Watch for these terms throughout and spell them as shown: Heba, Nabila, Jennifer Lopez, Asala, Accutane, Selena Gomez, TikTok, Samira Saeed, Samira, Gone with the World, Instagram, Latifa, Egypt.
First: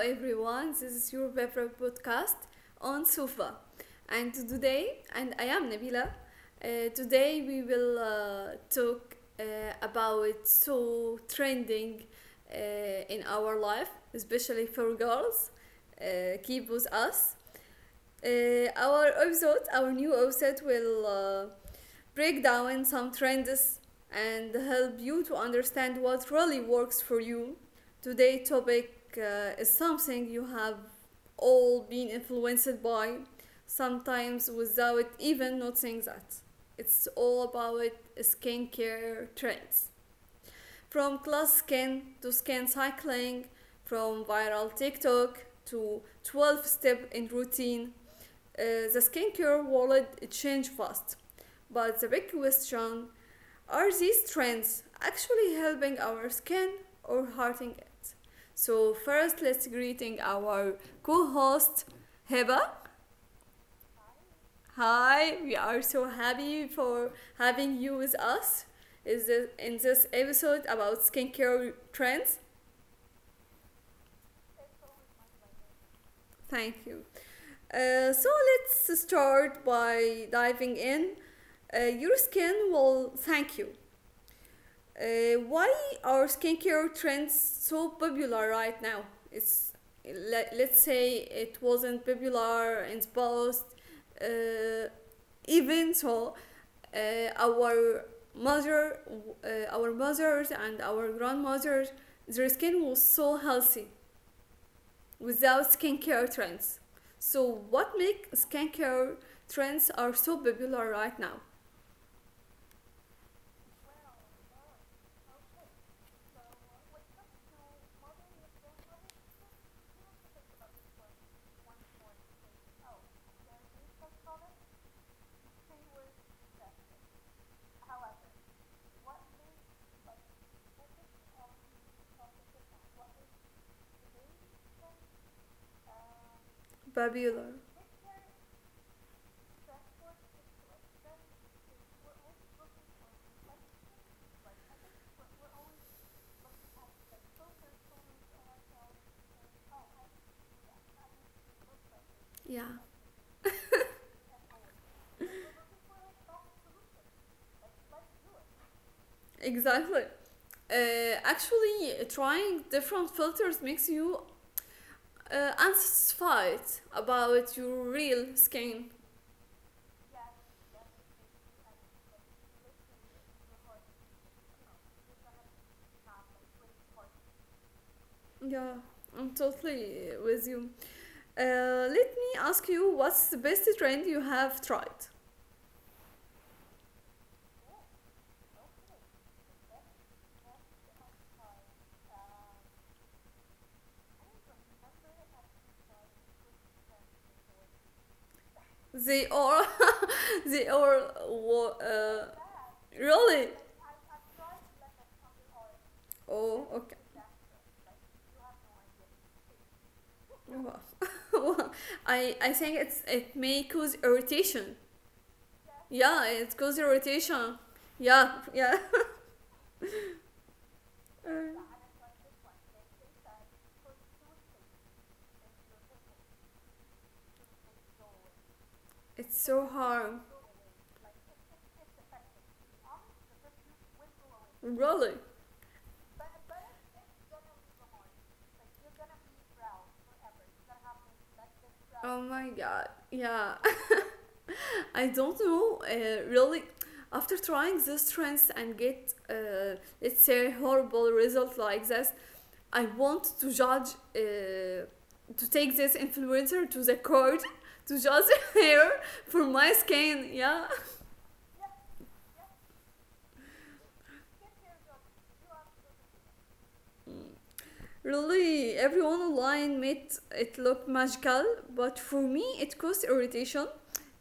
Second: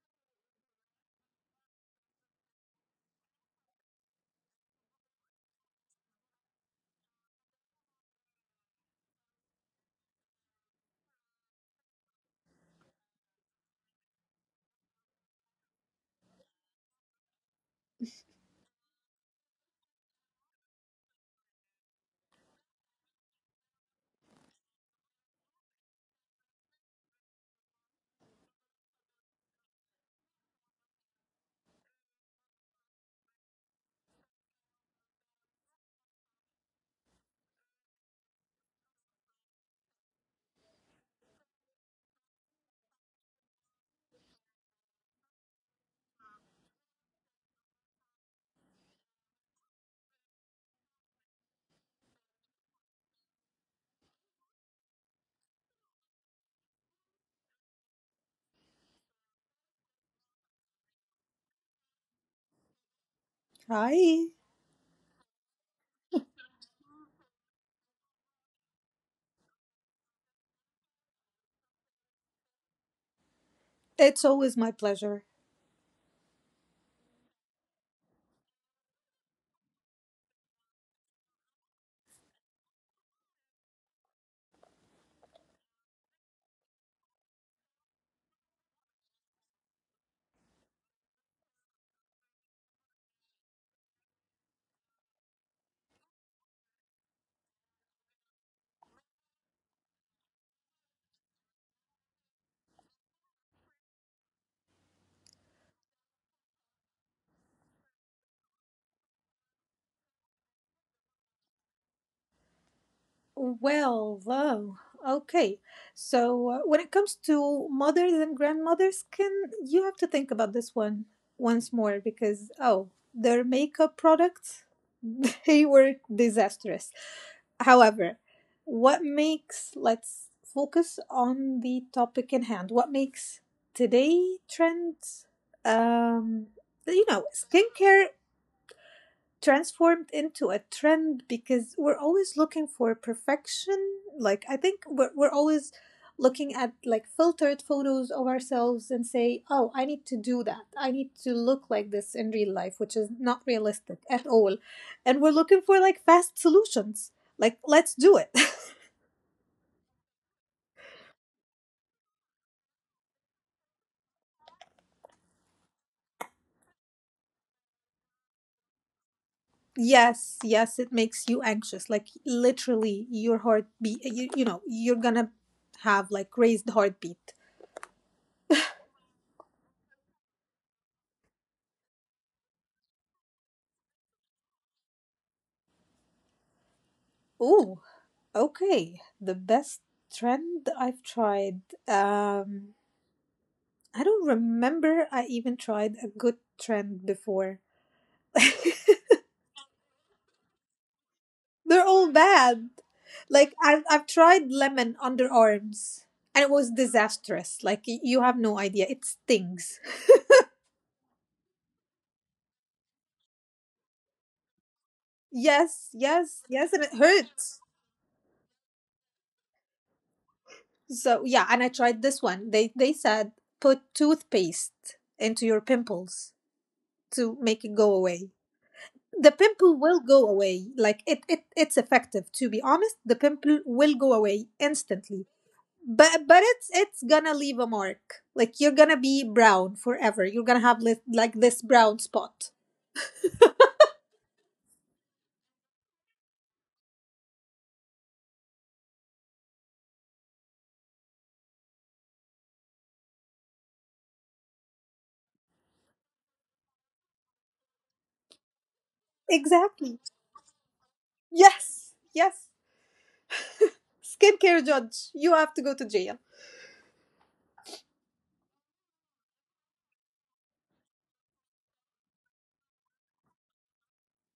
everyone, this is your favorite podcast on Sofa. And I am Nabila. Today we will talk about so trending uh, in our life, especially for girls. Keep with us. Our new episode will break down some trends and help you to understand what really works for you. Today topic is something you have all been influenced by, sometimes without even noticing that. It's all about skincare trends. From class skin to skin cycling, from viral TikTok to 12 step in routine, uh, the skincare world changed fast. But the big question, are these trends actually helping our skin or hurting it? So first, let's greeting our co-host, Heba. Hi, Hi, we are so happy for having you with us. In this episode about skincare trends? it's always my pleasure. Thank you. So let's start by diving in. Your skin will thank you. Why are skincare trends so popular right now? It's let's say it wasn't popular in the past. Uh, Even so, uh, our mother, uh, our mothers and our grandmothers, their skin was so healthy without skincare trends. So what make skincare trends are so popular right now? Well, though, okay. So, when it comes to mothers and grandmothers, can you have to think about this one once more because their makeup products they were disastrous. However, what makes let's focus on the topic in hand. What makes today trends um you know, Popular. skincare transformed into a trend because we're always looking for perfection. Like I think we're always looking at like filtered photos of ourselves and say, "Oh, I need to do that. I need to look like this in real life," Yeah, which is not realistic at all. And we're looking for like fast solutions. Like, let's do it. exactly. Actually, trying different filters makes you unsatisfied about your real skin. Yes, yes, it makes you anxious. Like literally your heart beat you're going to have like raised heartbeat. Yeah, I'm totally with you. Let me ask you, what's the best trend you have tried? Ooh, okay, the best trend I've tried. Um, I don't remember I even tried a good trend before. They are, they are, wa- They're all uh, bad. Like Really? I've tried lemon underarms, and it was Oh, okay. disastrous. Like you have no idea. It stings. Wow. I think it may cause irritation. Yes, Yeah, yes, it yes, and causes it hurts. irritation. Yeah, yeah. So yeah, and Mm. I tried this one. They said put toothpaste into your pimples to make it go away. The It's pimple so will go hard. away like it's effective, to be honest. The pimple will go away instantly, Really? but it's gonna leave a mark. Like you're gonna be brown forever. You're gonna have like this brown Oh spot. my god. Yeah. I don't know. Really, after trying this trends and get, let's say, horrible result like this, I want to judge, uh, to take this influencer to the court to judge her for my Exactly, skin. Yeah. yes, yes. Skincare judge, you have to go to jail. Really, everyone online made it look magical, but for me, it caused irritation.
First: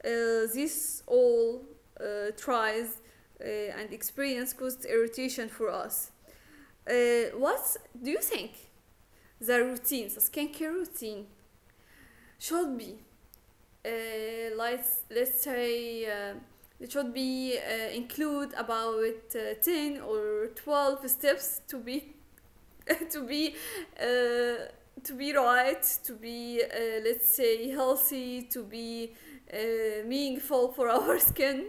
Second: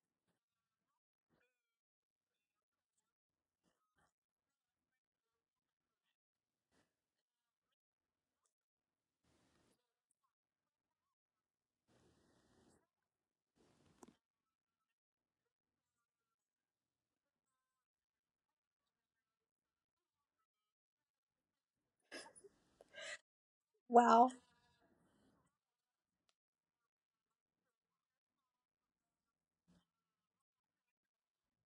This all tries uh, and experience caused irritation for us. What do you think the skincare routine should be? Let's say it should be include about 10 or 12 steps to be to be Wow. uh, to be right, to be let's say healthy, to be meaningful for our skin.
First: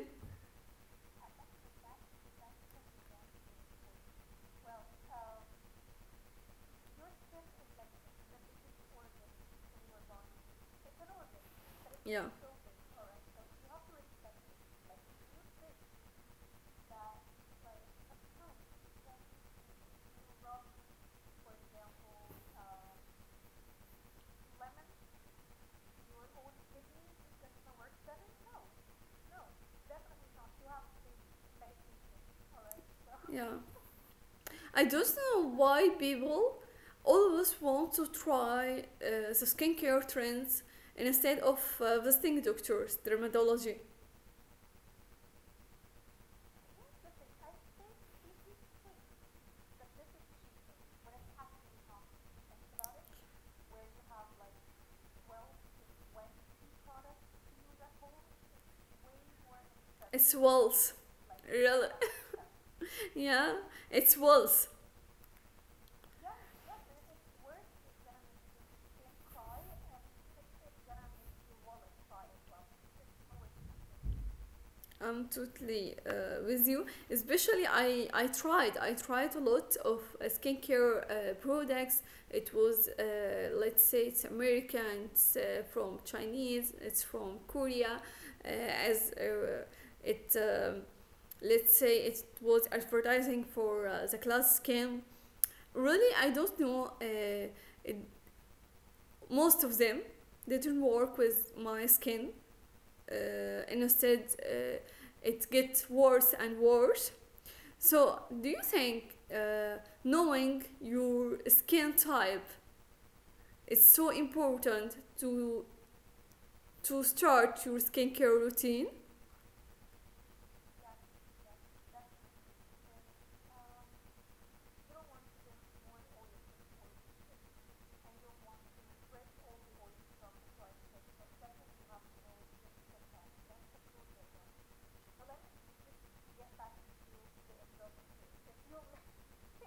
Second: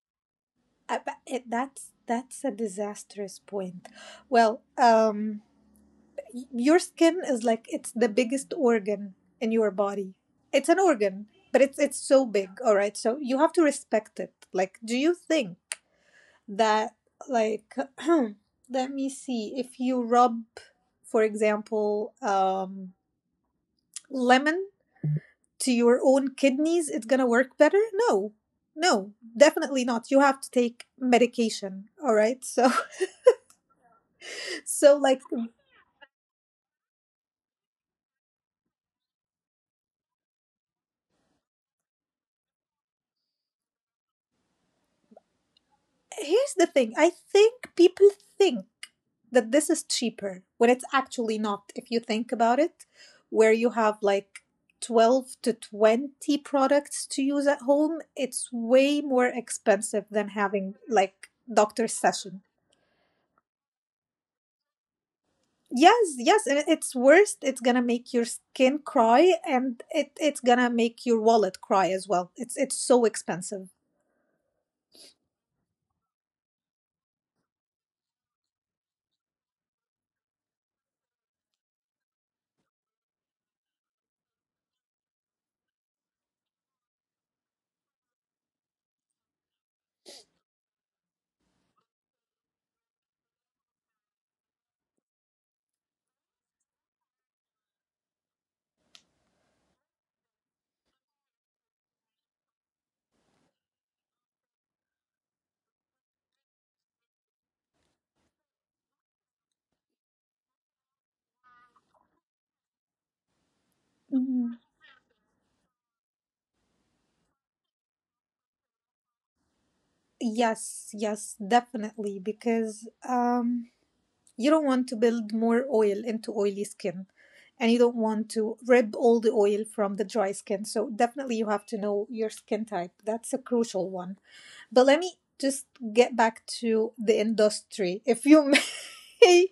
that's a disastrous point. Well, your skin is like it's the biggest organ in your body. It's an organ, but it's so Yeah. big, all right? So you have to respect it. Like, do you think that like let me see, if you rub, for example, lemon to your own kidneys, it's gonna work better? No. No, definitely not. You have to take medication, all right? So Yeah. so I like don't know why people always want to try the skincare trends instead of visiting doctors, dermatology. here's the thing. I think people think that this is cheaper when it's actually not. If you think about it, where you have like 12 to 20 products to use at home, it's way more expensive than It's having walls. like Really? doctor's session. Yeah, it's walls. Yes, yes, and it's worse. It's gonna make your skin cry, and it's gonna make your wallet cry as well. It's so expensive. I'm totally with you. Especially, I tried. I tried a lot of skincare products. It was let's say it's American, it's from Chinese, it's from Korea, uh, as it let's say it was advertising for the class skin. Really, I don't know. It, Most of them didn't work with my skin uh, instead it gets worse and worse. So do you think knowing your skin type is so Mhm. important to start your skincare routine. Yes, yes, definitely. Because you don't want to build more oil into oily skin, and you don't want to rip all the oil from the dry skin. So definitely you have to know your skin type. That's a crucial one. But let me just get back to the industry, if you may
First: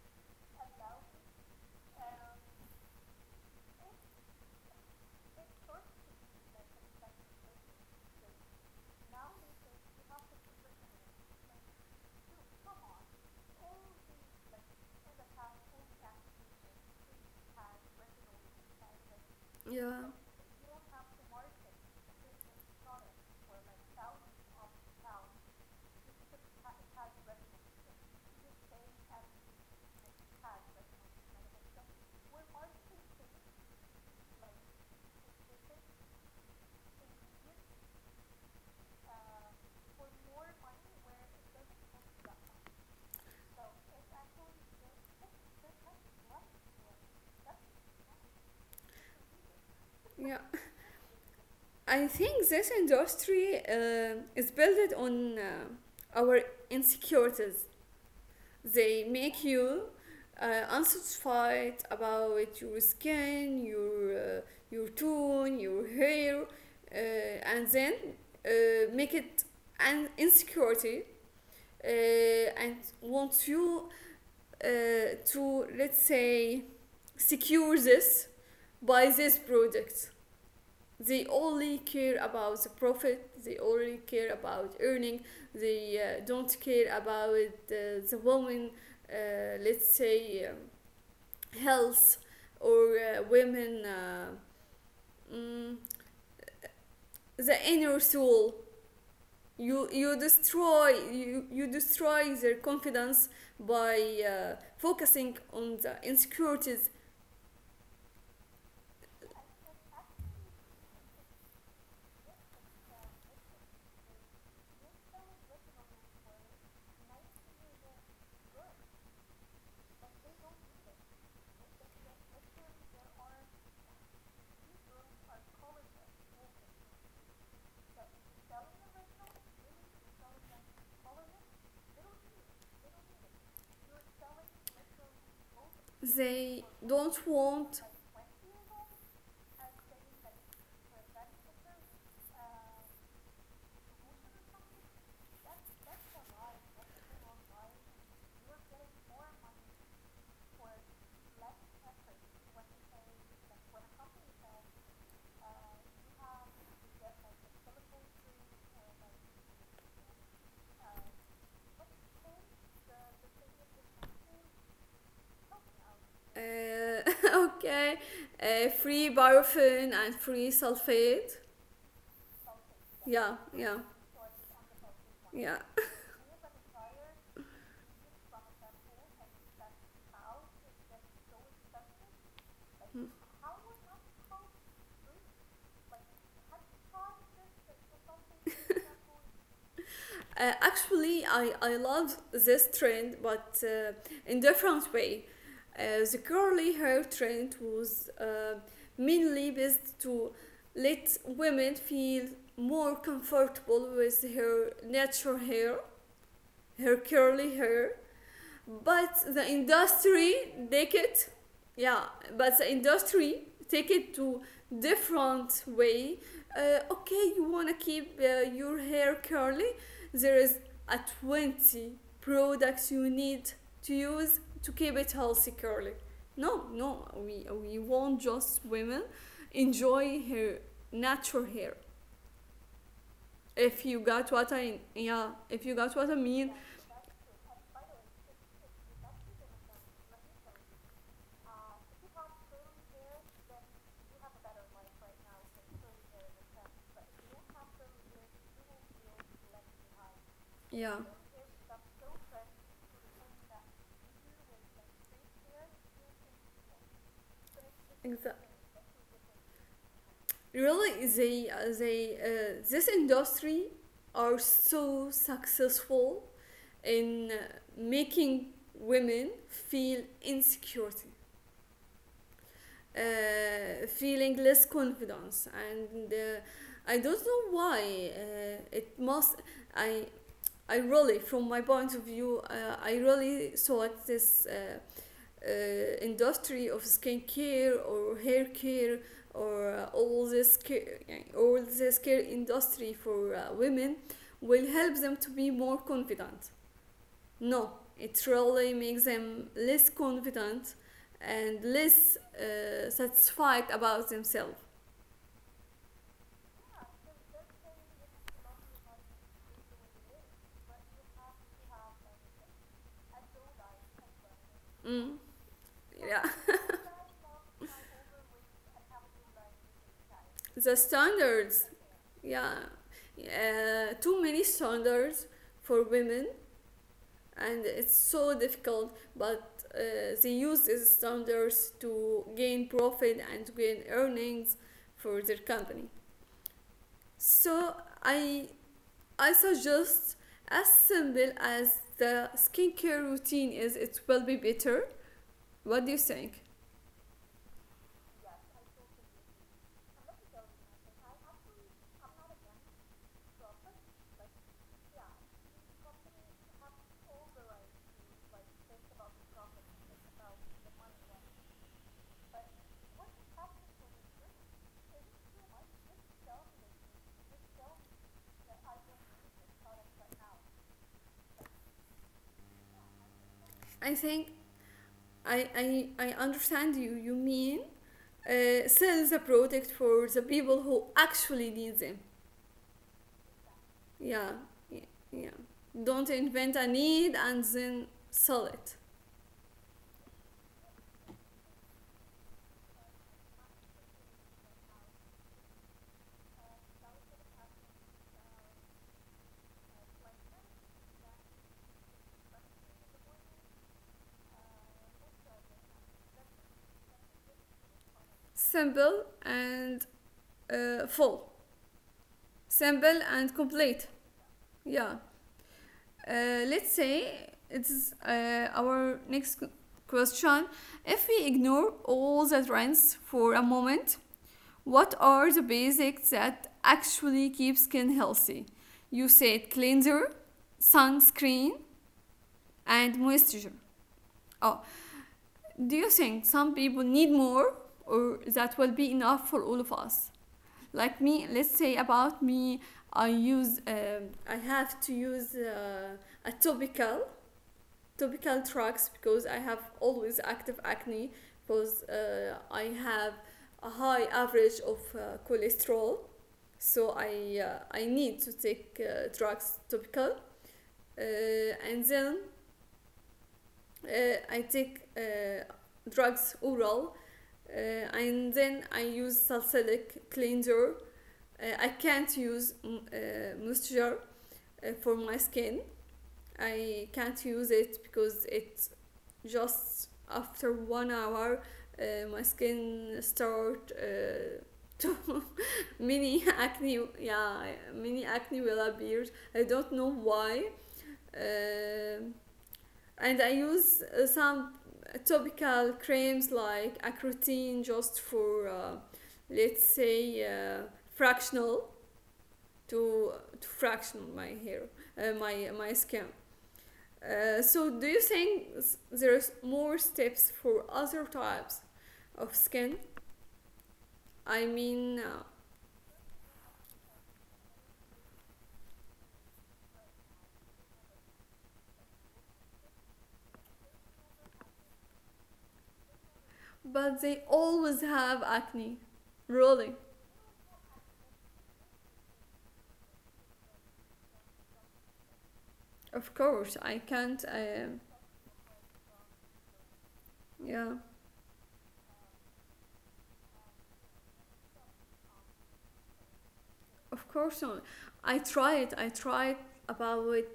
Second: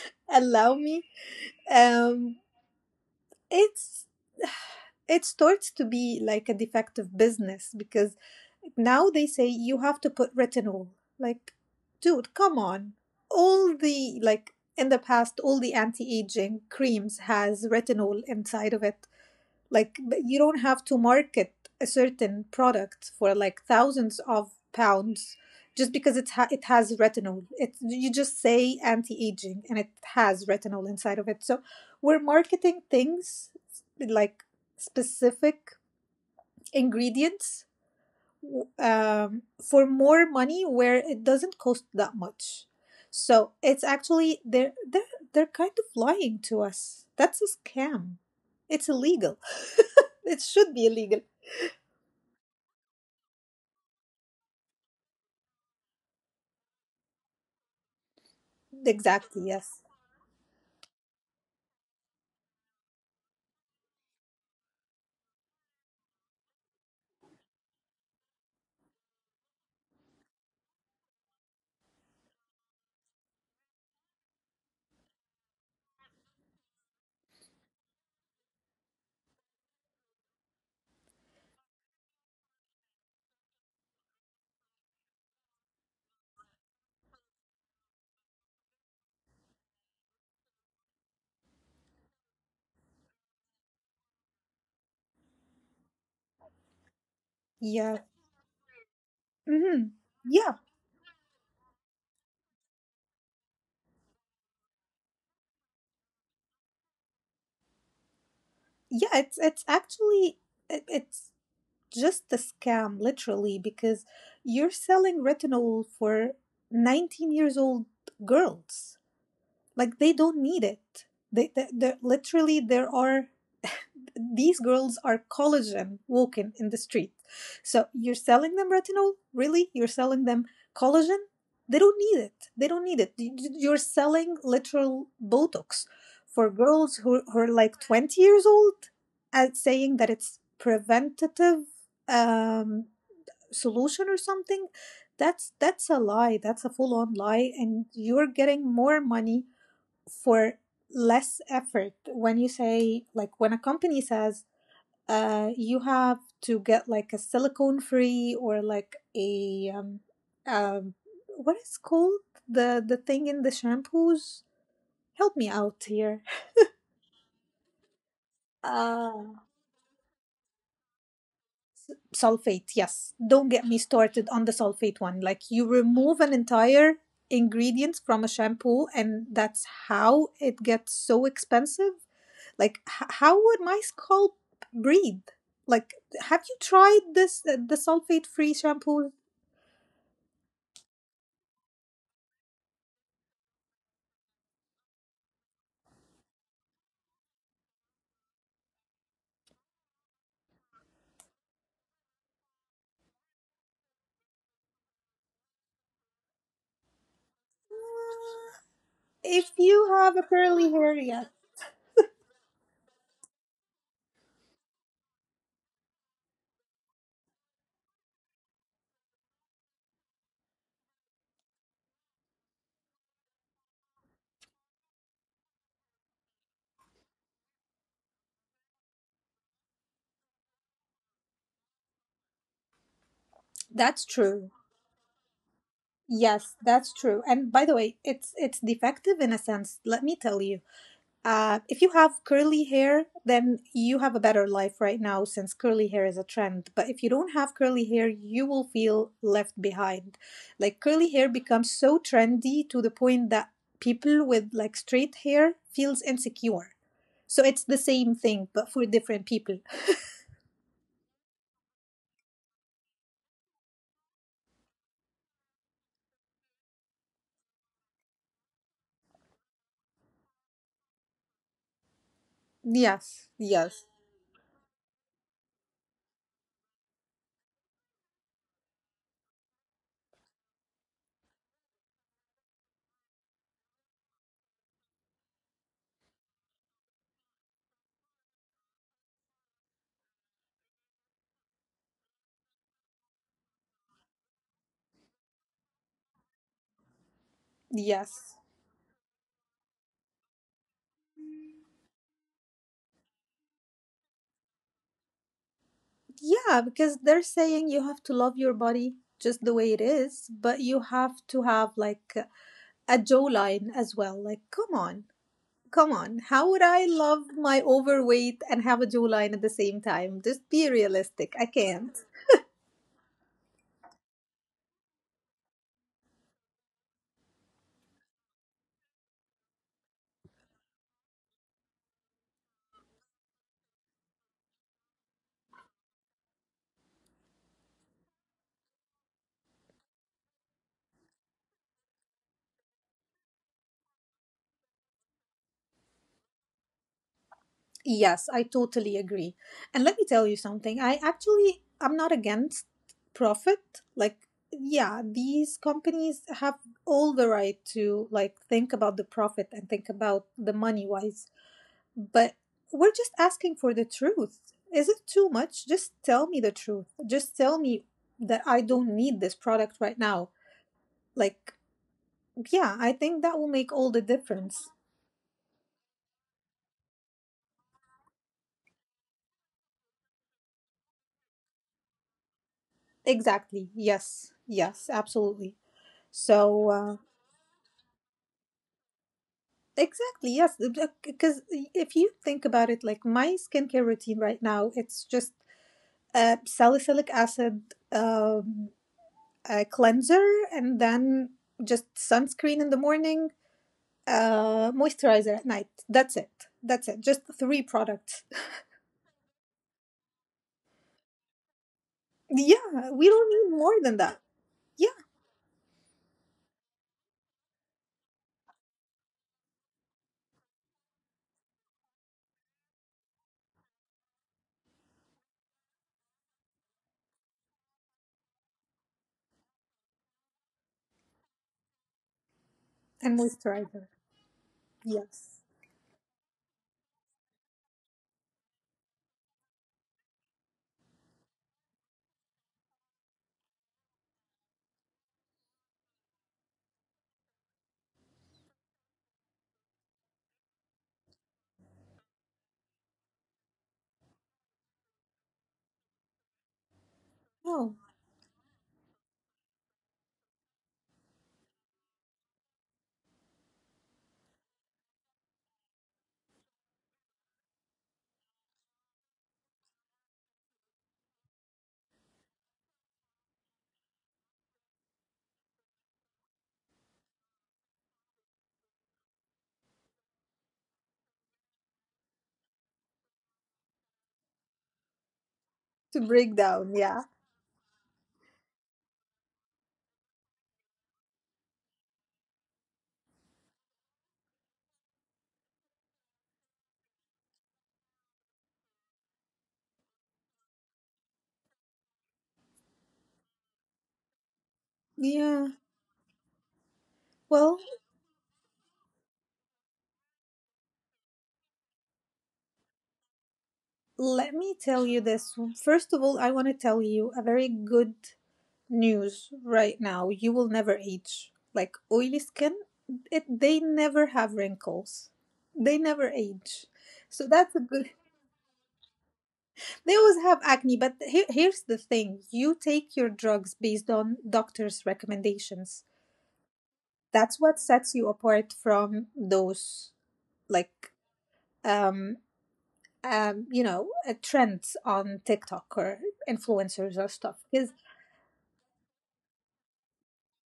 allow me. Um, it's it starts to be like a defective business because now they say you have to put retinol. Like, dude, come on. All the in the past, all the anti-aging creams has retinol inside of it. Like, Yeah, you don't have to market a certain product for like thousands of pounds just because it's it has retinol. It, you just say anti-aging and it has retinol inside of it. So we're marketing things like specific ingredients, for more money where it doesn't cost that much. So it's actually they're kind of lying to us. That's a scam. It's illegal. yeah, It should be illegal. I think this industry is built on our insecurities. They Exactly. make Yes. you unsatisfied about your skin, your tone, your hair, and then make it an insecurity, and want you uh, to let's say secure this by this product. They only care about the profit, they only care about earning, they don't care about the woman, let's say, health or women, mm, the inner Yeah. soul. You, Hmm. you Yeah. destroy you destroy their confidence by focusing on the insecurities. Yeah. It's actually it's just a scam, literally, because you're selling retinol for 19 years old girls. Like they don't need it. They literally there are these girls are collagen walking in the street. So you're selling them retinol? Really? You're selling them collagen? They don't need it. They don't need it. You're selling literal Botox for They girls don't who are like want. 20 years old and saying that it's preventative, um, solution or something. That's a lie. That's a full on lie, and you're getting more money for less effort when you say like when a company says, you have to get like a silicone free or like a um what is called the thing in the shampoos. Help me out here. Uh, okay, uh free paraffin and free sulfate. Sulfate, yes. Don't Yeah, get me yeah, started on the sulfate one. Like, you yeah. remove an entire ingredient from a shampoo, and that's how it gets so expensive. Like, how would my scalp breathe? Like, have you tried this the sulfate free shampoo? Actually, I love this trend, but in different way. The curly hair trend was mainly based to let women feel more comfortable with her natural hair, her curly hair, but If the you have a industry curly hair, take yes, it yeah, but the industry take it to different way. Okay, you want to keep your hair curly, there is a 20 products you need to use to keep it healthy curly. No, no, we want just women enjoy her natural hair. that's If you true. got what I Yeah, if you got what I Yes, mean. that's true. And by the way, it's defective in a sense. Let me tell you. If you have curly hair, then you have a better life right now since curly hair is a trend. But if you don't have curly hair, you will feel left behind. Like curly Yeah, hair becomes so trendy to the point that people with like straight hair feels insecure. So it's the same thing but exactly. for different people. Really, they this industry are so successful in making women feel insecurity, Yes, yes, feeling less confidence, and I don't know why. It must I I really, from my point of view, I really thought this uh, industry of skincare or hair care or all this care industry for women will help them to be more confident. No, yes. it really makes them less confident and less satisfied about themselves. Yeah, because they're saying you have to love your body just the way it is, but you have to have like a jawline as well. Like, come on. Mm. Come on, Yeah. how would I love my overweight and have a jawline at the same time? Just be The realistic. I standards, can't. yeah, too many standards for women and it's so difficult, but they use these standards to gain profit and to gain earnings for their company. So i I suggest as simple as the skincare routine is, it will be better. What do you think? Yes, I totally agree. And let me tell you something. I'm not against profit. Like, yeah, these companies have all the right to like think about the profit and think about the money wise. But we're just asking for the truth. Is it too much? Just tell me the truth. Just tell me that I don't need this product right now. Like, yeah, I think that will make all the i think difference. I, I, I understand you. You mean sell the product for the people who actually need them. Exactly. Yes. Yeah, Yes, yeah, yeah. absolutely. Don't invent So, a need and then sell it. exactly. Yes. Because if you think about it, like my skincare routine right now, it's just salicylic acid, um, a cleanser, and then just sunscreen in the morning, moisturizer at night. That's it. That's it. Just three products. Simple and full. Yeah. We Simple don't and need more than complete. that. Yeah. Yeah. Let's say it's our next question. If we ignore all the trends for a moment, what are the basics that actually keep skin healthy? You said cleanser, sunscreen, and And moisturizer. moisturizer. Oh, Yes. do you think some people need more or that will be enough for all of us? Like me, let's say about me, I have to use a topical drugs because I have always active acne because I have a high average of cholesterol, so I uh, Oh, I need to take drugs topical, uh, and then I take drugs oral, and then I use salicylic cleanser. I can't use moisture for my skin. I can't use it because it, just after one hour, my skin start to to break mini down. Yeah. acne, yeah, mini acne will appear. I don't know why. Um and I use some topical creams like Accutane just for let's say fractional to to fraction my hair Yeah. my skin. Well, So do you think there's more steps for other types of skin? let me I tell you mean, this. First of all, I want to tell you a very good news right now. You will never age. Like oily skin, they never have wrinkles. They never age. but So they that's a good. always have acne, really. They always have acne, but here, here's the thing. You take your drugs based on doctor's recommendations. Of course, I can't. That's what sets you apart from those Yeah, like um you know, trends on TikTok or influencers or of stuff. course Because not. I tried. I tried about.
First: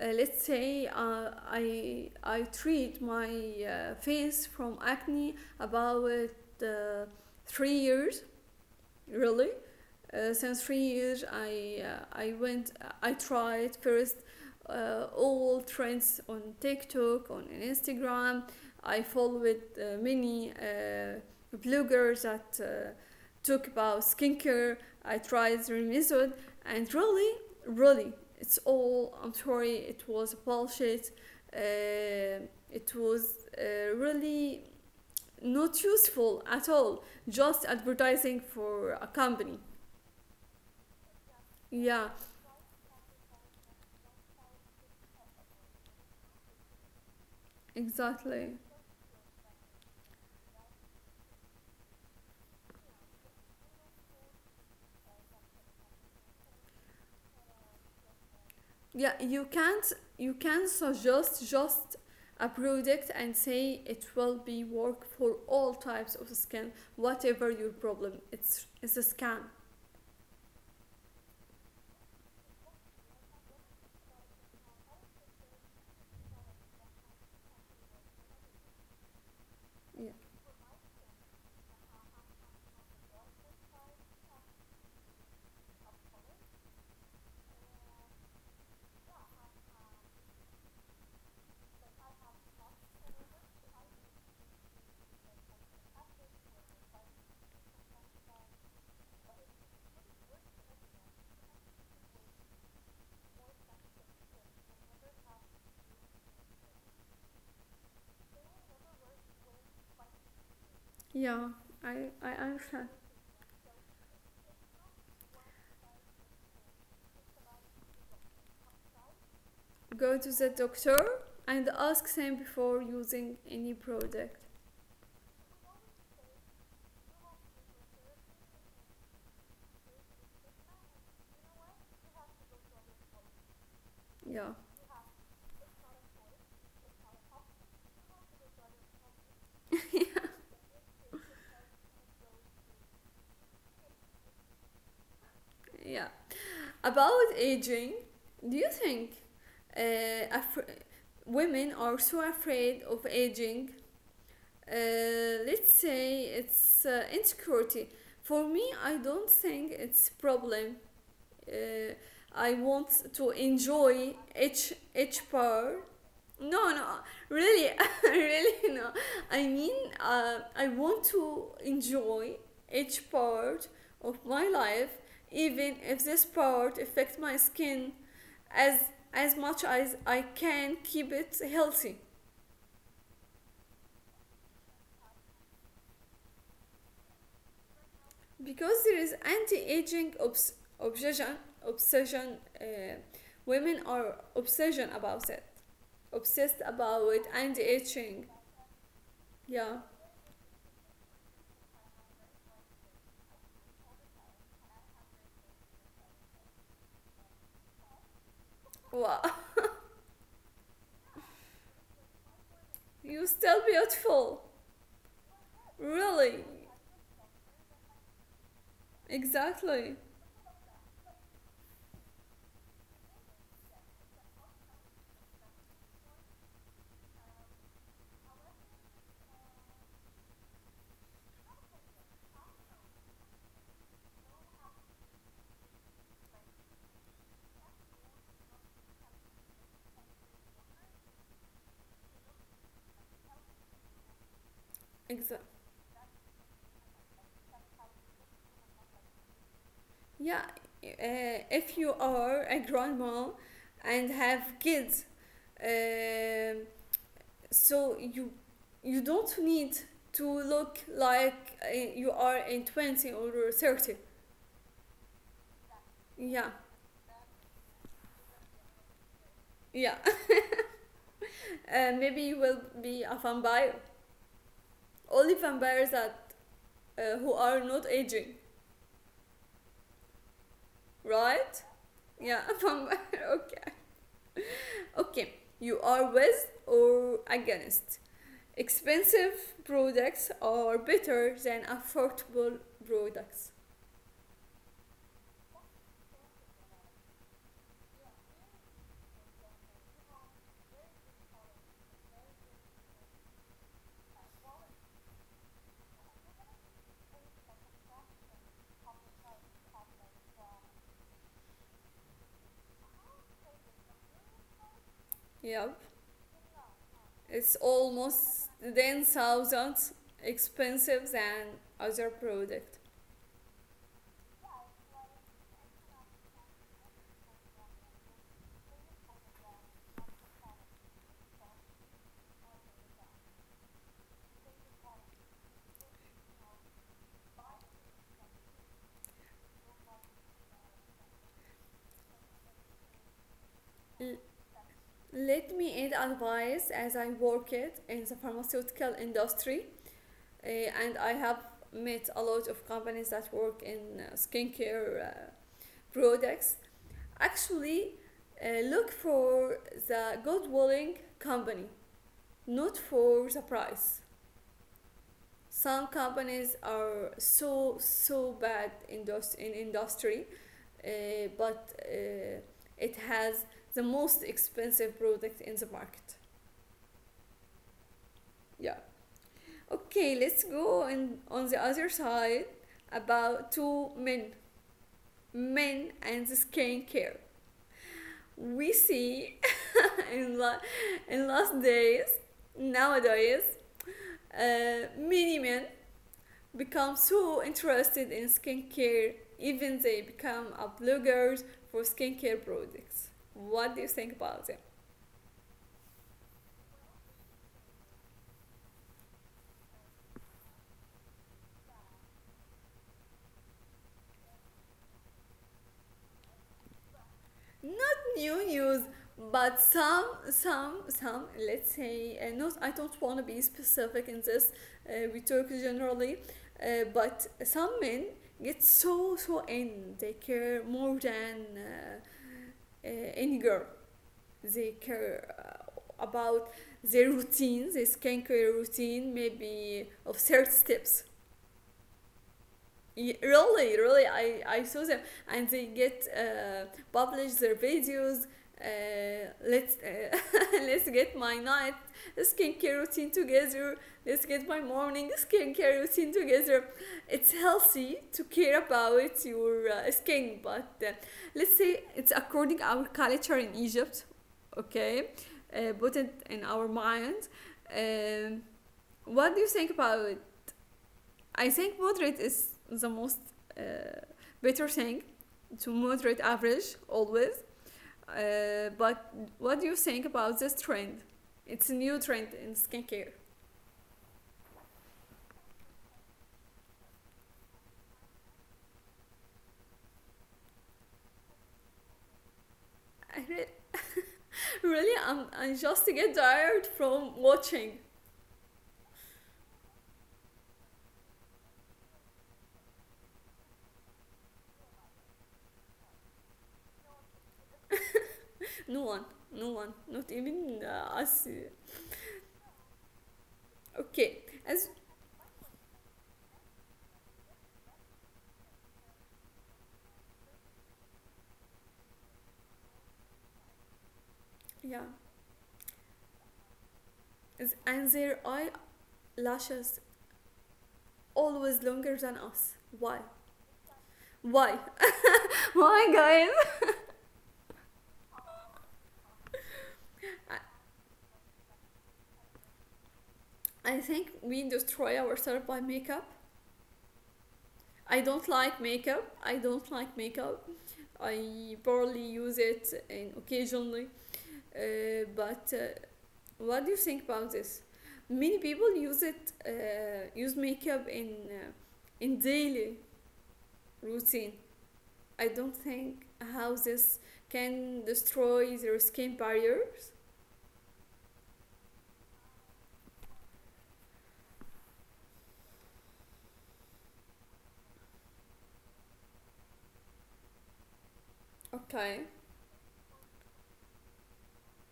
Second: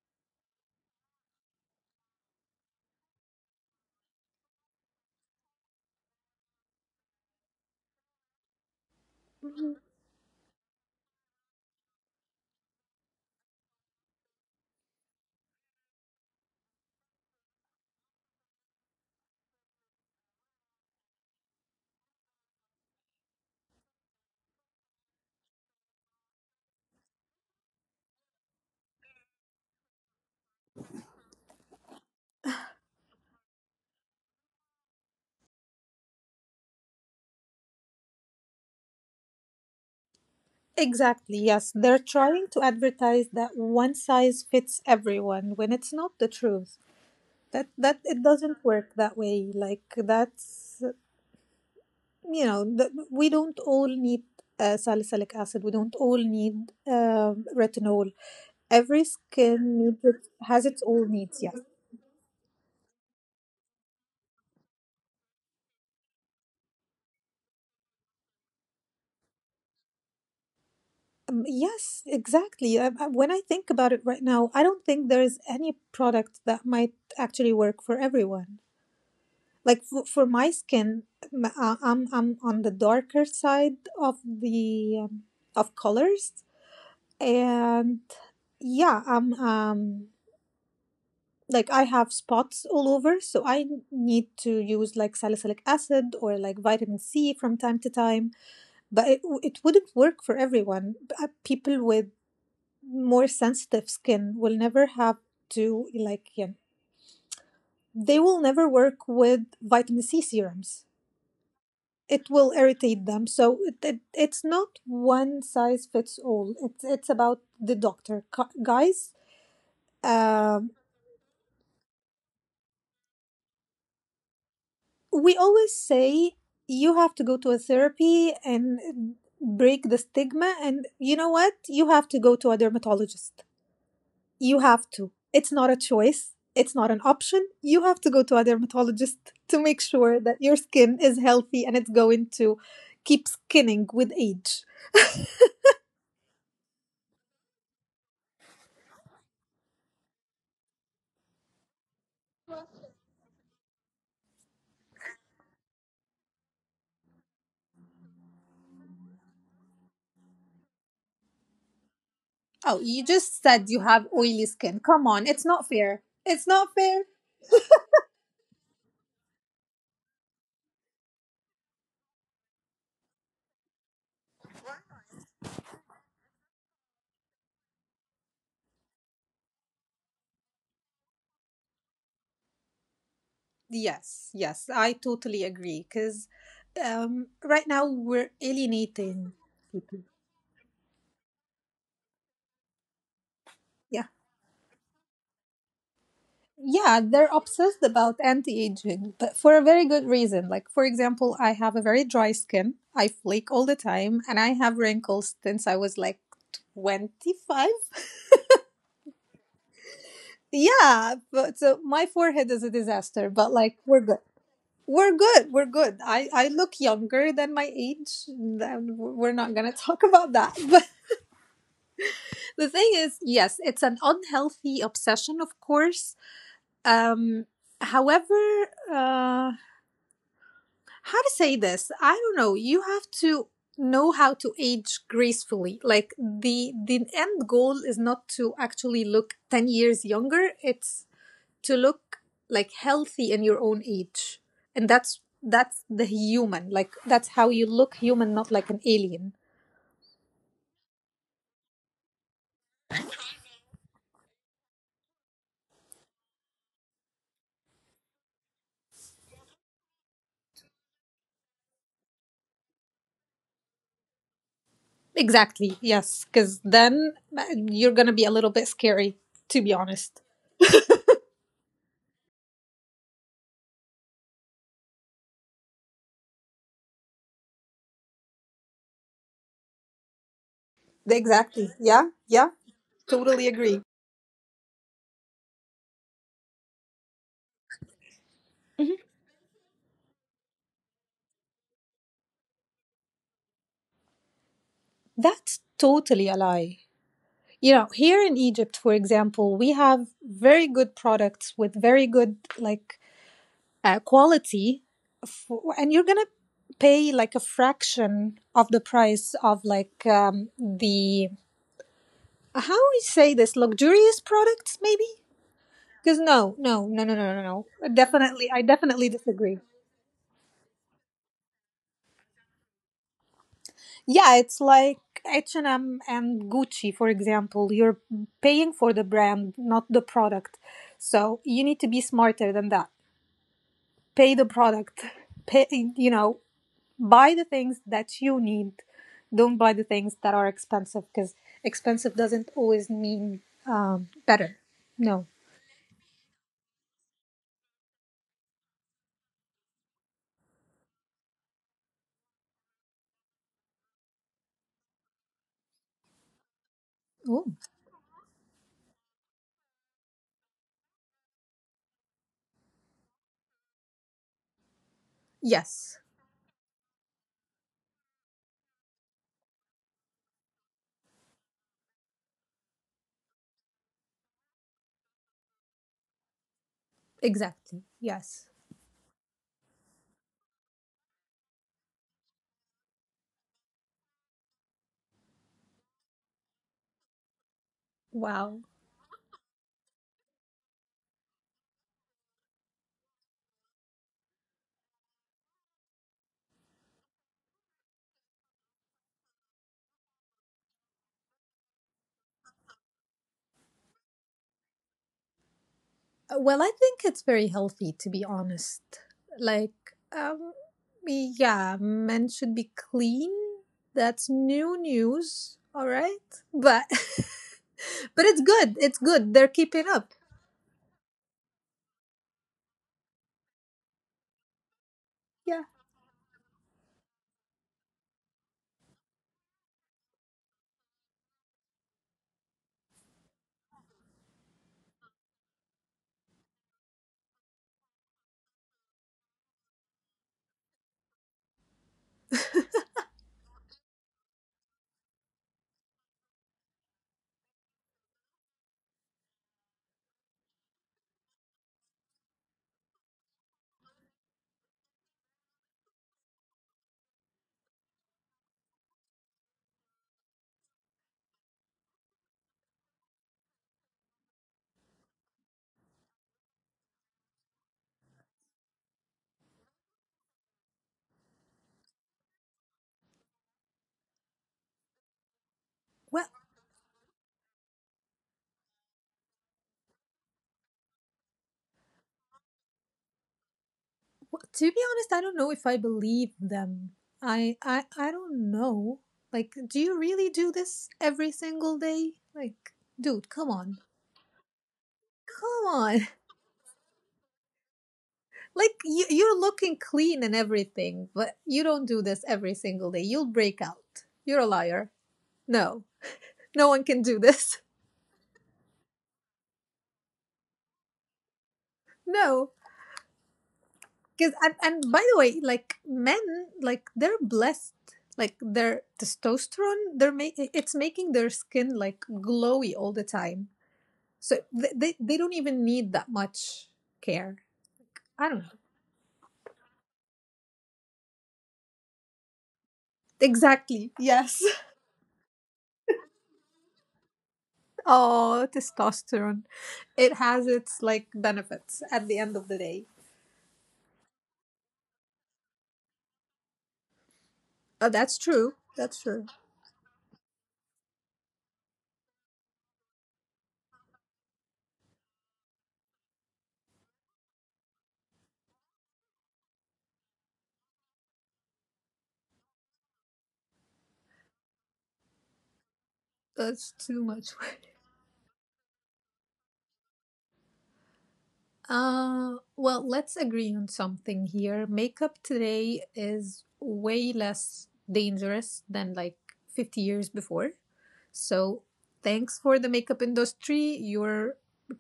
Let's say I treat my face from acne about uh, 3 years. Really. mhm, Since 3 years, I went I tried first all trends on TikTok, on Instagram. I followed many bloggers that talk about skincare. I tried their method, and really, really, it's all. I'm sorry, it was bullshit. It was really not useful at all. Just advertising for a company. exactly, yes, they're Yeah, trying to advertise that one size fits everyone when it's not the truth. That it doesn't exactly. work that way. Like that's you know, we don't all need salicylic acid. We don't all need retinol. Every Yeah, skin you needs can't it, you has its can own needs. Yeah. suggest just a product and say it will be work for all types of skin, whatever your problem. It's a scam. Yes, exactly. When I think about it right now, I don't think there is any product that might actually work for everyone. Like Yeah. for my skin, I'm on the darker side of the, um, of colors, and yeah, I'm like I have spots all over, so I need to use like salicylic acid or like vitamin C from time to time. But it wouldn't work for everyone. People with more sensitive skin will never have to like yeah, they will never work with vitamin C serums. Yeah, I It I will understand. irritate them. So it it's not one size fits all. It's about the doctor, guys. Go to the Um, doctor and ask him before using any product. we always say you have to go to a therapy and break the stigma, and you know what, you have to go to a dermatologist. Yeah. You have to. It's not a choice, it's not an option. You have to go to a dermatologist to make sure that your skin is healthy and it's going to keep skinning with age. Yeah. About aging, do you think uh, af- women are so afraid of aging? Let's say it's insecurity. For me, I don't think it's problem. Uh, I Oh, you want to just said you have enjoy oily each skin, come on. each It's not part. fair, it's not No, no, fair. really, really, no. I mean, I want to enjoy each part of my life, even if this part affects my skin, as as much as I can keep it healthy. Yes, yes, I totally agree. Because right now we're Because there is alienating people. anti-aging obsession obsession. Women Yeah, are obsession about it, obsessed yeah, about they're obsessed about anti-aging. anti-aging, but for a Yeah. very good reason. Like, for example, I have a very dry skin. I flake all the time, and I have wrinkles since I was like 25. Wow. Yeah, but so my forehead is a You're disaster. But still like, we're good. beautiful. We're good. We're good. Really. I look younger than my age. Then we're not gonna Exactly. talk about that. The thing is, yes, it's an unhealthy obsession, of course. Um, however, how to say this? I don't know. You have to know how to age gracefully. Like the end goal is not to actually look 10 years younger. It's to look like healthy in your own age, and Exactly. that's the human. Like that's how you look human, not like an alien. Yeah. If you are a grandma and have kids, um so you don't need to look like you are in 20 or 30. Exactly. Yes, Yeah, because then you're gonna be a little bit scary, to be yeah. honest. Maybe you will be a vampire. Only vampires, that who are not aging, right? Exactly. Yeah. Yeah, Yeah. vampire. Totally Okay, agree. okay. You are with or against? Mhm. Expensive products are better than affordable products. That's totally a lie. You know, here in Egypt, for example, we have very good products with very good like quality, and you're gonna pay like a fraction of the price of like the how we say this luxurious products, maybe. Yeah, Because no, no, no, no, no, no, it's no. Definitely, almost I ten definitely disagree. thousand expensive than other product. Yeah, it's like H and M and Gucci, for example. You're paying for the brand, not the product. So you need to be smarter than that. Pay the product. Pay, you know, buy the things that you need. Don't buy the things that are expensive because expensive doesn't always mean um, L- better. No. Let me add advice as I worked in the pharmaceutical industry. Uh, and I have met a lot of companies that work in skincare products. Ooh. Actually, look for the good willing company, not for the price. Yes. Some companies are so so bad in industry, but it has the most expensive product in the market. Exactly. Yes. Yeah. Okay, let's go and on the other side about two men, and skincare. Wow. We see in, la- in last days, nowadays, many men become so interested in skincare, even they become a bloggers for skincare products. What do you think about it? Well, I think it's very healthy to be honest. Like, um, yeah, men should be clean. That's new news. All right, but Not but it's new good. news. It's good. They're But keeping up. some let's say, not, I don't want to be specific in this. We talk Yeah. generally, but some men get so in, they care more than any girl. They care, about their routine, their skincare routine, maybe of certain steps. Really, really I saw them, and they get, publish their videos. Let's Let's get my night skincare routine together. Let's get my morning skincare routine together. It's healthy to care about your, skin, but let's say it's according our culture in Egypt. Okay. Put it in our mind. um, what do you think about? I think moderate is the most, uh, better thing. To Well, moderate average always. But what do you think about this trend? It's a new trend in skincare. To be honest, I don't know if I believe them. I don't know. Like, do you really do this every single day? Like, dude, I come re- on, Really, I'm come just on. get tired from watching. Like you're looking clean and everything, but you don't do this every single day. You'll break out. You're a liar. No, no one can do this. No one, no one, not even, us. No, Okay, because and, as, and by the way, like men, like they're blessed. Like their testosterone, it's making their skin like glowy all the time. So yeah, they don't even need that much care. as, and their I don't know. eyelashes always longer than us. Why? Exactly. Yes. Why? Why, guys? Oh, testosterone. It has its like benefits at the end of the day. I think we destroy ourselves by makeup. Oh, I that's don't true. like That's makeup. true. I don't like makeup. I barely use it and occasionally. But What do you think about this? Many people use it, use makeup in, in daily routine. I don't think how That's too this much work. can destroy their skin barriers. Well, let's agree on something here. Makeup today is way less dangerous than like 50 years before. So, Okay, thanks for the makeup industry. You're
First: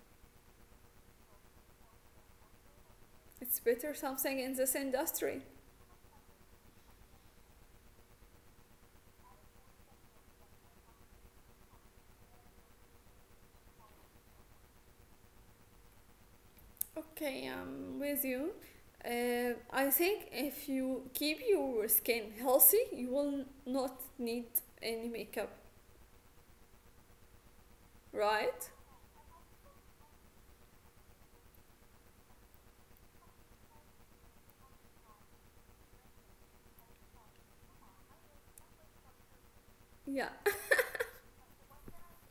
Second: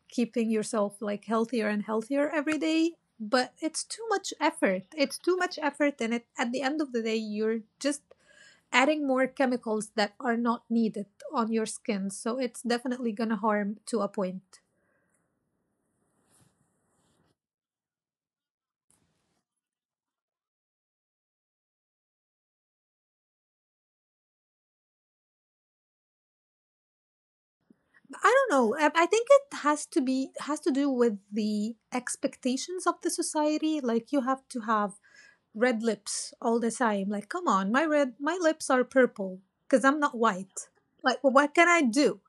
keeping yourself like healthier and healthier every day, but it's it's better too much something in this effort. It's too industry. much effort and at the end of the day you're just adding more chemicals that are not needed on your skin. So it's definitely gonna harm to a point. Okay, I'm with you. I think if you keep your skin healthy, you will not need any makeup, I don't right? know. I think it has to be has to do with the expectations of the society. Like you have to have red lips all the time. Like, come on, my lips are purple because I'm not Yeah. white. Like, well, what can I do?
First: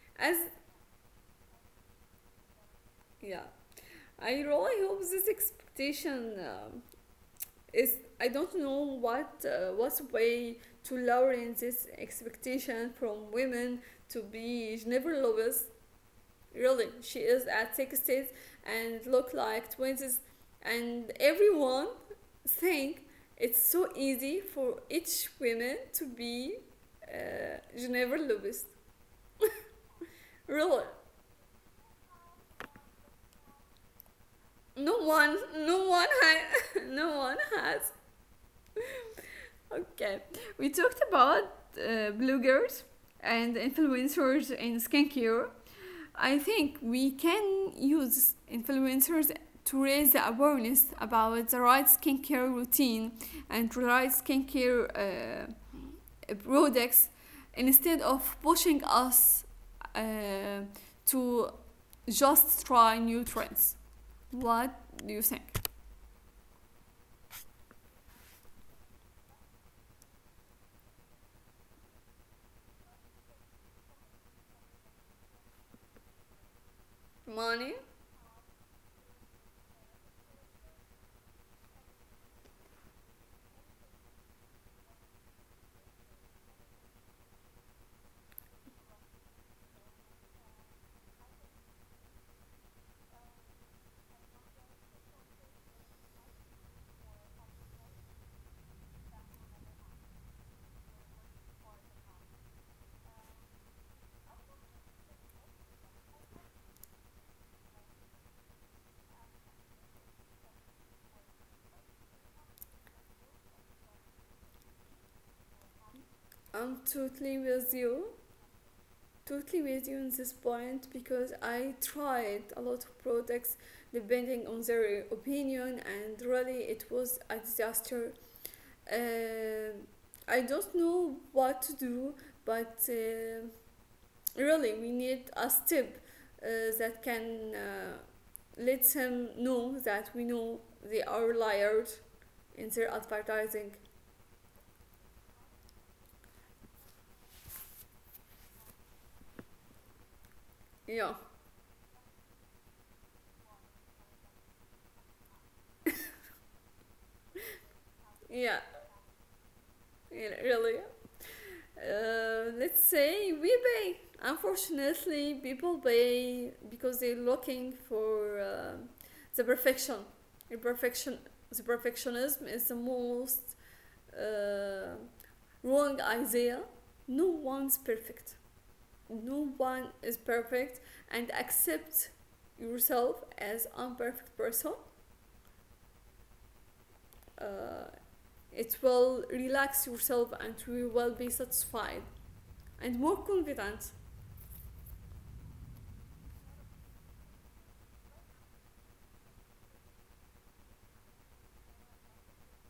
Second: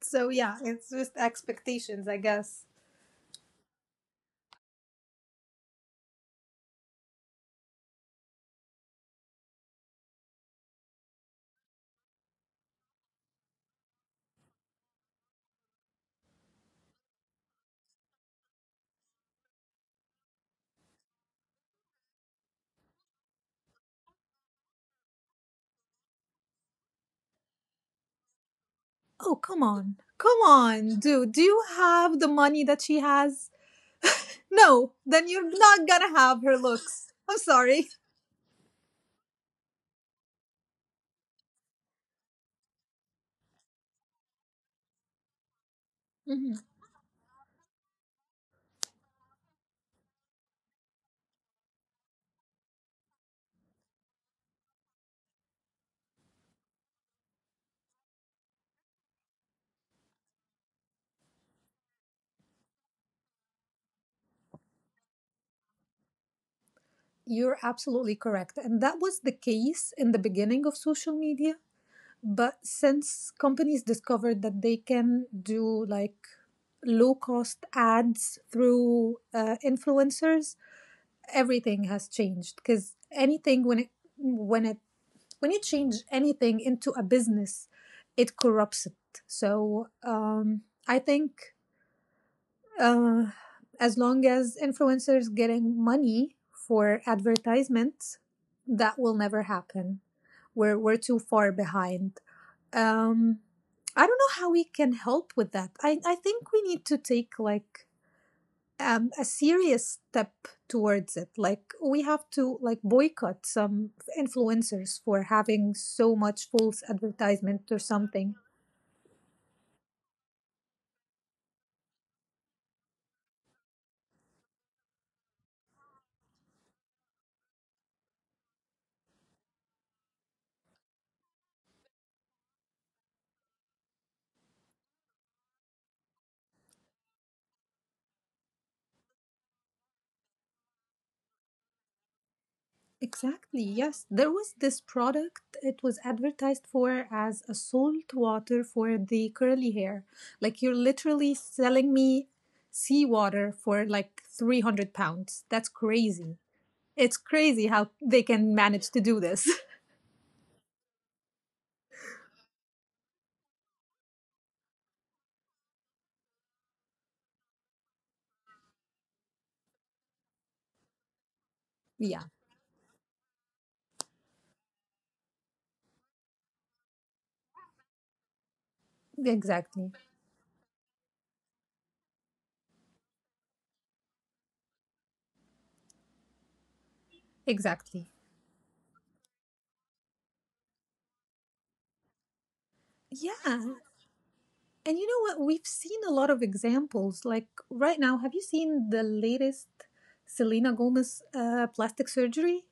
So As, yeah, it's just expectations, I guess. yeah, I really hope this expectation, is. I don't know what, what way to lower in this expectation from women to be Jennifer Lopez. Really, she is at 60s and look like 20s, and everyone think it's so easy for each woman to be, Geneva Lubist. Oh, come on. Come Really, on, dude. Do you have the money that she has? No, no then one, you're not no one, gonna have her looks. no I'm one sorry. has. Okay, we talked about, bloggers and influencers in skincare. I Mhm. think we can use influencers to raise the awareness about the right skincare routine and the right skincare, products, instead of pushing us, uh, to just try new trends. What do you think? You're absolutely correct. And that was the case in the beginning of social media. But since companies discovered that they can do like low cost Money, ads through influencers, everything has changed. Because anything when it when it when you change anything into a business, it corrupts it. So I think Uh, as long as influencers getting money for advertisements, that will never happen. We're too far behind. Um, I don't know how we can help with that. I think we need to take like a serious step towards it. Like we have to like boycott some influencers for having so much false I'm totally advertisement or with you. something. Totally with you on this point, because I tried a lot of products depending on their opinion, and really it was a disaster. Uh, I don't know what to do, but really we need a step, uh, that can, let him know that we know they are liars in their Exactly, advertising. yes. There was this product it was advertised for as a salt water for the curly hair. Like you're Yeah, literally selling me seawater for like £300. That's crazy. It's crazy how they can yeah, manage to do this. yeah, really, let's say we pay. Unfortunately people pay because they're looking for, the perfection, the perfection, the Yeah, perfectionism is the most, uh, wrong idea. No one's perfect. No one exactly. is perfect. And accept yourself as imperfect person, uh, Exactly. it will relax yourself and you will be satisfied and more Yeah. confident. And you know what? We've seen a lot of examples. Like right now, have you seen the latest Selena Gomez plastic surgery?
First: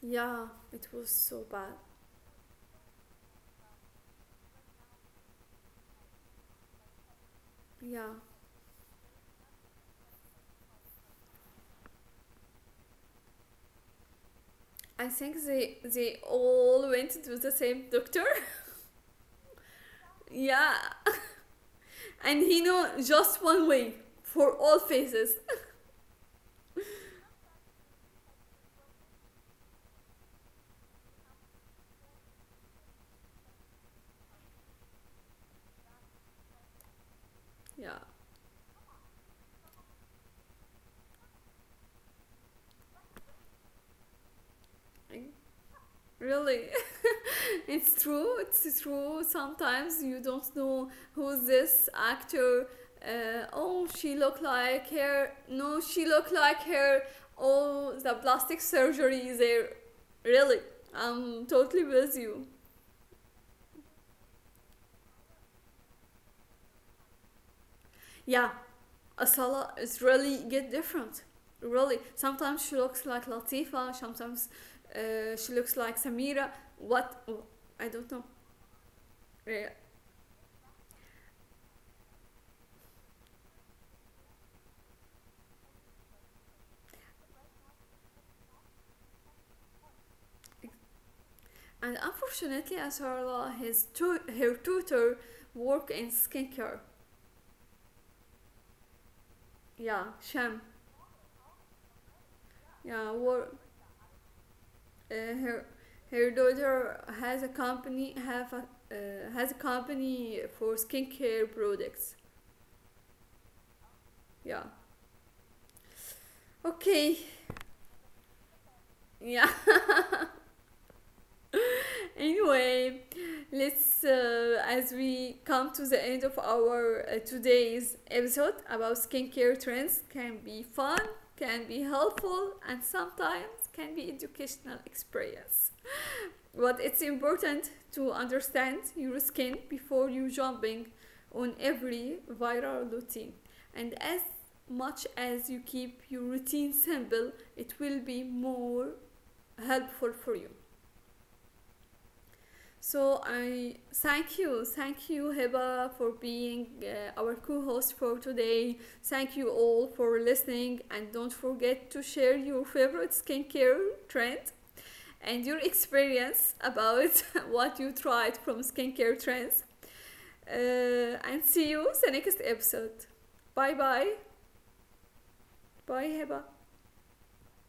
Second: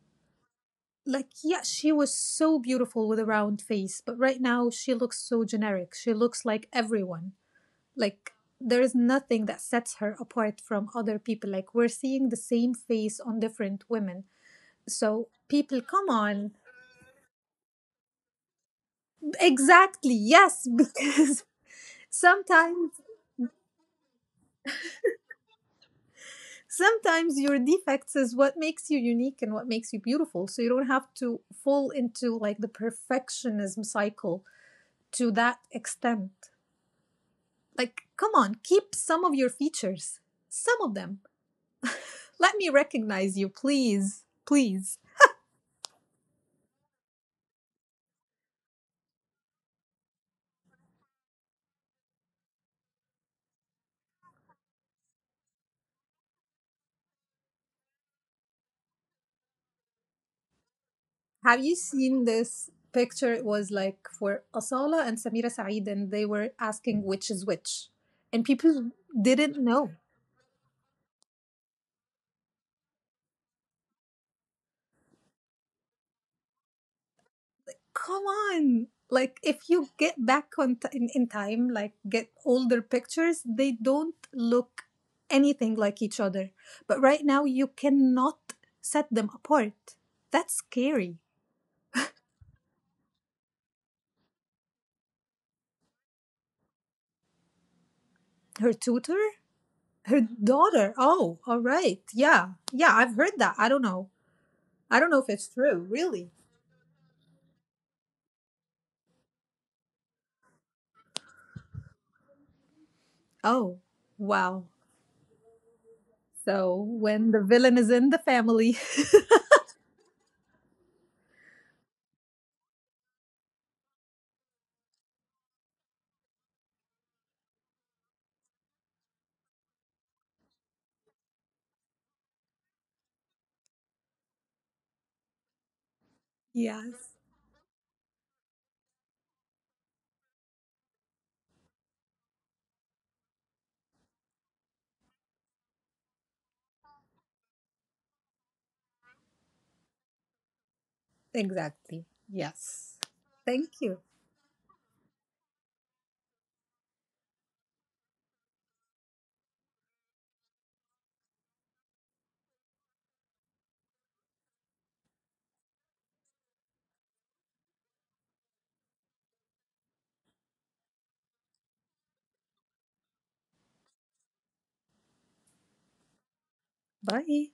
Yeah, it was Like so yeah bad. she was so beautiful with a round face but right now she looks so generic, she looks like everyone. Yeah, Like there is nothing that sets her apart from other people, like we're seeing the same face on different women. I So think they people come they on. all went to the same doctor. Exactly, yes, Yeah. because And he sometimes know just one way for all faces. sometimes your defects is what makes you unique and what makes you beautiful, so you don't have to fall into like the perfectionism cycle to that extent. Yeah, Like, come on, keep some of your features, some of them. Let me recognize you, please, please. really. It's true. It's true. Sometimes you don't know who's this actor. Oh, she look like her. No, she look like her. Oh, the plastic surgery is there. Really, I'm Have you totally with seen you. this picture? It was like for Asala and Samira Saeed, and they were asking which is which, and Yeah, people didn't Asala know. is really get different. Really, sometimes she looks like Latifa. Sometimes, she looks like Samira. What? Oh, I don't Come know. on, like Yeah. if you get back in time, like get older pictures, they don't look anything like each other, but right now you cannot set them apart. That's scary. And unfortunately, Asarla, her tutor, work in skincare. Her tutor. Yeah, Her Sham. daughter. Oh, all right. Yeah. Yeah, Yeah, I've heard work. that. I don't know. I Uh, don't know if it's her true, her really. daughter has a company, have a, has a company for skincare products. Oh, Yeah. wow. So Okay. when the villain is in the family. Yeah. Anyway, let's as we come to the end of our, today's episode about skincare trends, can be fun, can be helpful, and sometimes can be educational experience. But it's Yes, important to understand your skin before you jumping on every viral routine. And as much as you keep your routine simple, it will be more helpful for you. exactly. Yes. So I Thank you. Thank you, Heba, for being, our co-host for today. Thank you all for listening, and don't forget to share your favorite skincare trend and your experience about what you tried from skincare trends. And see you the next episode. Bye bye, bye Heba. Bye.